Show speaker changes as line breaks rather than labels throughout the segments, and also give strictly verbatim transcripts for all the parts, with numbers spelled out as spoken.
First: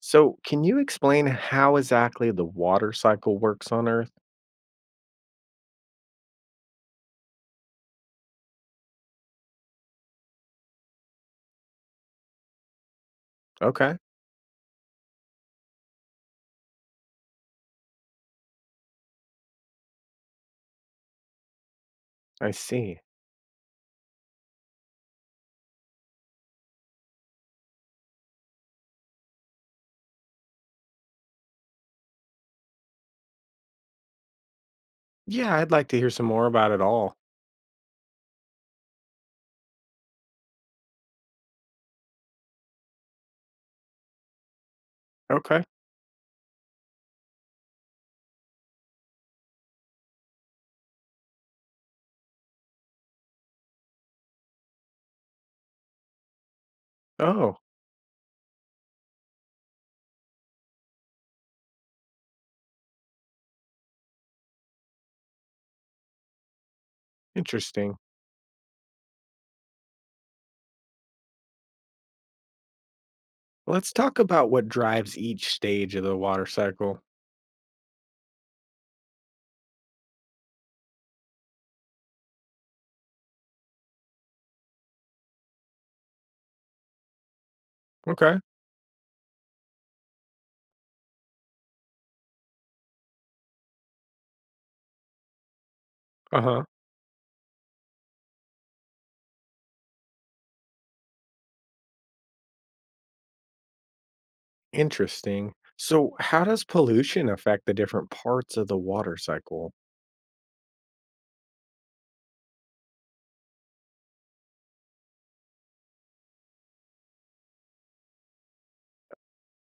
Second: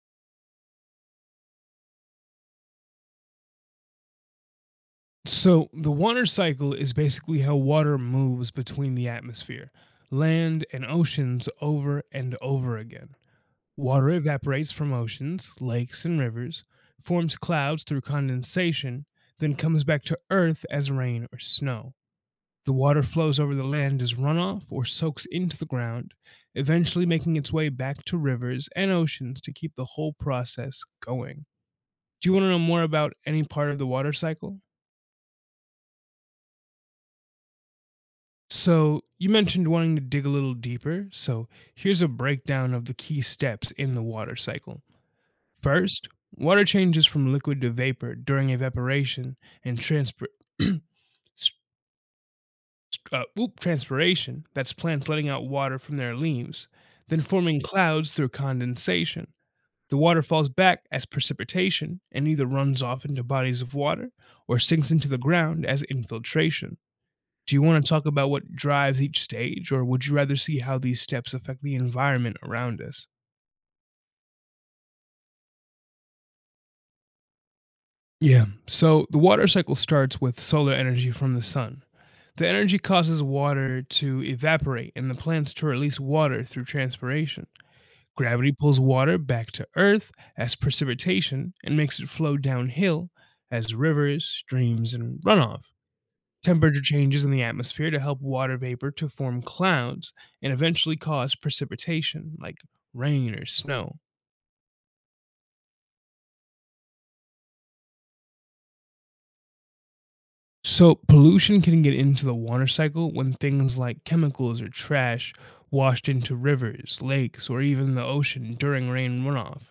So, can you explain how exactly the water cycle works on Earth?
So the water cycle is basically how water moves between the atmosphere, land, and oceans over and over again.
Okay,
Water evaporates from oceans, lakes, and rivers, forms clouds through condensation, then comes back to Earth as rain or snow.
I
The
see.
water flows over the land as runoff or soaks into the ground, eventually making its way back to rivers and oceans to keep the whole process going. Do you want to know more about any part of the water cycle?
Yeah, I'd like to hear some more about it all.
So, you mentioned wanting to dig a little deeper. So, here's a breakdown of the key steps in the water cycle.
Okay.
First, water changes from liquid to vapor during evaporation and transpir- s- uh, oop, transpiration. That's plants letting out water from their leaves, then
Oh,
forming clouds through condensation. The water falls back as precipitation and either runs off into bodies of water or sinks into the ground as infiltration. Do you want to
interesting.
talk about what drives each stage, or would you rather see how these steps affect the environment around us?
Let's talk about what drives each stage of the water cycle.
Yeah, so the water cycle starts with solar energy from the sun. The energy causes water to evaporate and the plants to release water through transpiration.
Okay.
Gravity pulls water back to Earth as precipitation and makes it flow downhill as rivers, streams, and runoff.
Uh huh.
Temperature changes in the atmosphere to help water vapor to form clouds and eventually cause precipitation, like rain or snow.
Interesting. So, how does pollution affect the different parts of the water cycle?
So, pollution can get into the water cycle when things like chemicals or trash washed into rivers, lakes, or even the ocean during rain runoff.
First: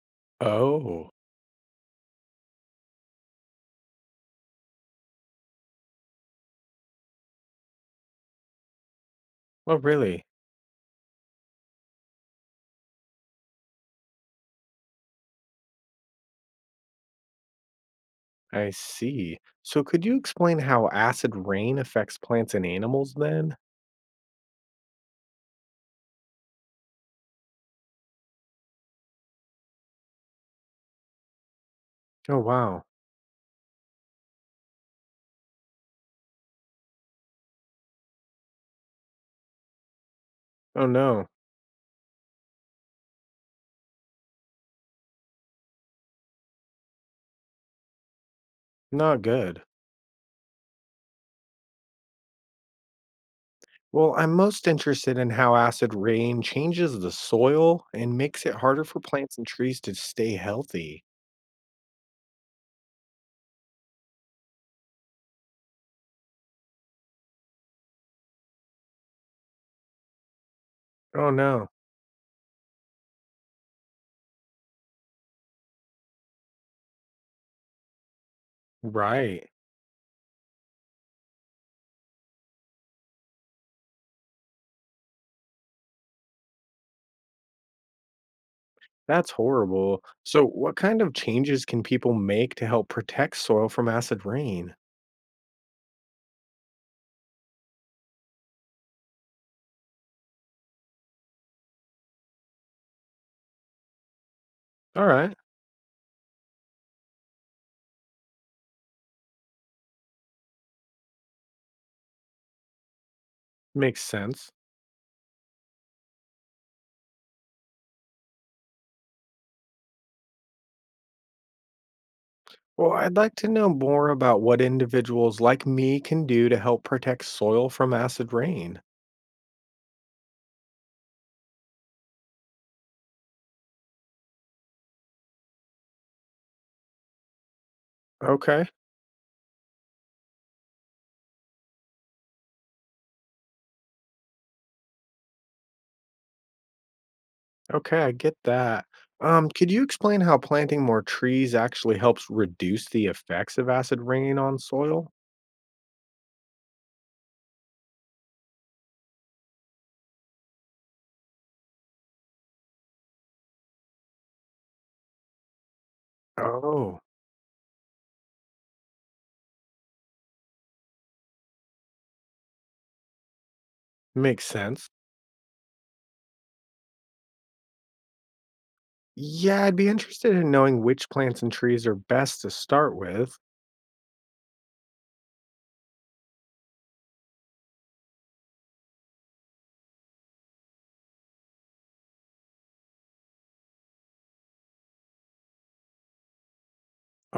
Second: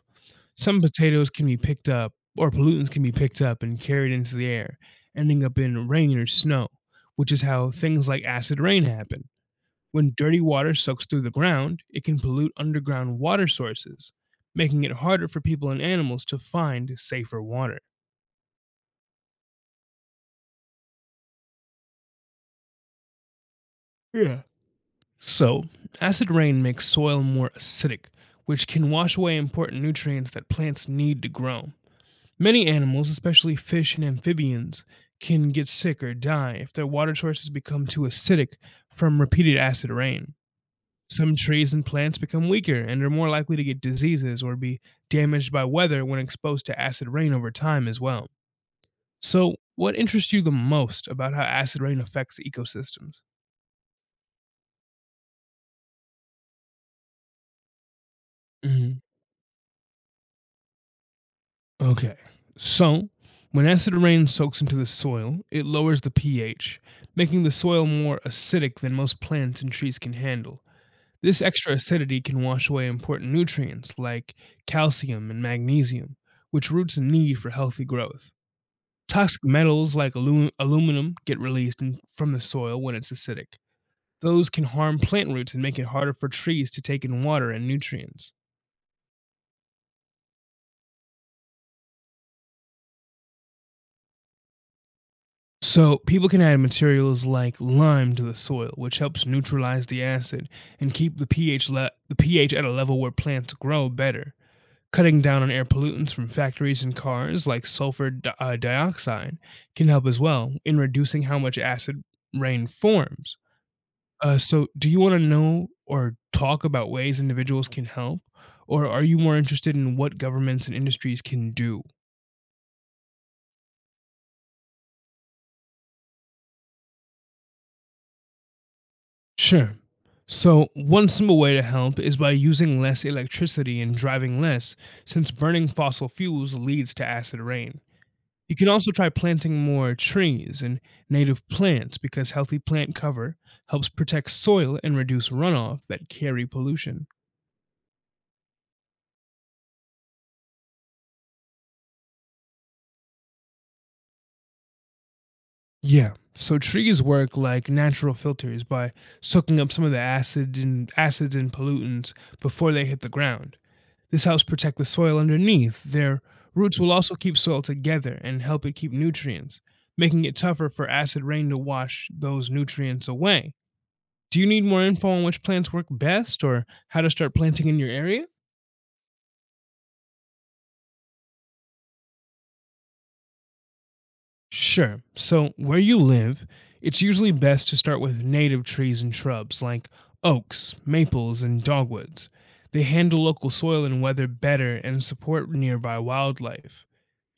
Some
Oh,
potatoes can be picked up, or pollutants can be picked up and carried into the air, ending up in rain or snow, which is how things like acid rain happen.
well,
When
really?
dirty water soaks through the ground, it can pollute underground water sources, making it harder for people and animals to find safer water.
I see. So, could you explain how acid rain affects plants and animals then?
Yeah. So, acid rain makes soil more acidic, which can wash away important nutrients that plants need to grow.
Oh,
Many
wow.
animals, especially fish and amphibians, can get sick or die if their water sources become too acidic from repeated acid rain.
Oh, no.
Some trees and plants become weaker and are more likely to get diseases or be damaged by weather when exposed to acid rain over time as well.
Not
So,
good.
what interests you the most about how acid rain affects ecosystems?
Well, I'm most interested in how acid rain changes the soil and makes it harder
Mhm.
for plants and trees to stay healthy.
Okay. So, when acid rain soaks into the soil, it lowers the p H, making the soil more acidic than most plants and trees can handle.
Oh,
This
no.
extra acidity can wash away important nutrients like calcium and magnesium, which roots need for healthy growth. Toxic
Right.
metals like alu- aluminum get released in, from the soil when it's acidic. Those can harm plant roots and make it harder for trees to take in water and nutrients.
That's horrible. So, what kind of changes can people make to help protect soil from acid rain?
So, people can add materials like lime to the soil, which helps neutralize the acid and keep the p H, le- the p H at a level where plants grow better.
All
Cutting
right.
down on air pollutants from factories and cars, like sulfur di- uh, dioxide, can help as well in reducing how much acid rain forms.
Makes
Uh,
sense.
so, do you want to know or talk about ways individuals can help, or are you more interested in what governments and industries can do?
Well, I'd like to know more about what individuals like me can do to help protect soil from acid rain.
Sure. So, one simple way to help is by using less electricity and driving less, since burning fossil fuels leads to acid rain. You
Okay.
can also try planting more trees and native plants because healthy plant cover helps protect soil and reduce runoff that carry pollution.
Okay, I get that. Um, could you explain how planting more trees actually helps reduce the effects of acid rain on soil?
Yeah. So trees work like natural filters by soaking up some of the acid and acids and pollutants before they hit the ground. This helps protect the soil underneath. Their roots will
Oh,
also keep soil together and help it keep nutrients, making it tougher for acid rain to wash those nutrients away. Do you
makes
need more
sense.
info on which plants work best or how to start planting in your area?
Yeah, I'd be interested in knowing which plants and trees are best to start with.
Sure. So, where you live, it's usually best to start with native trees and shrubs like oaks, maples, and dogwoods. They handle local soil and weather better and support nearby wildlife.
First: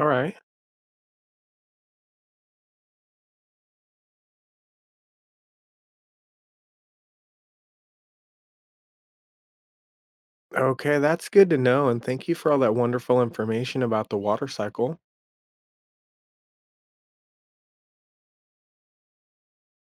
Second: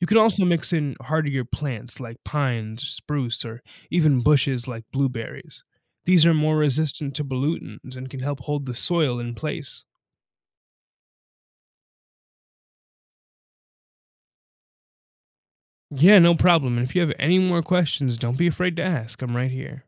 You can
right.
also mix in hardier plants like pines, spruce, or even bushes like blueberries. These are more resistant to pollutants and can help hold the soil in place.
Okay, that's good to know. And thank you for all that wonderful information about the water cycle.
Yeah, no problem. And if you have any more questions, don't be afraid to ask. I'm right here.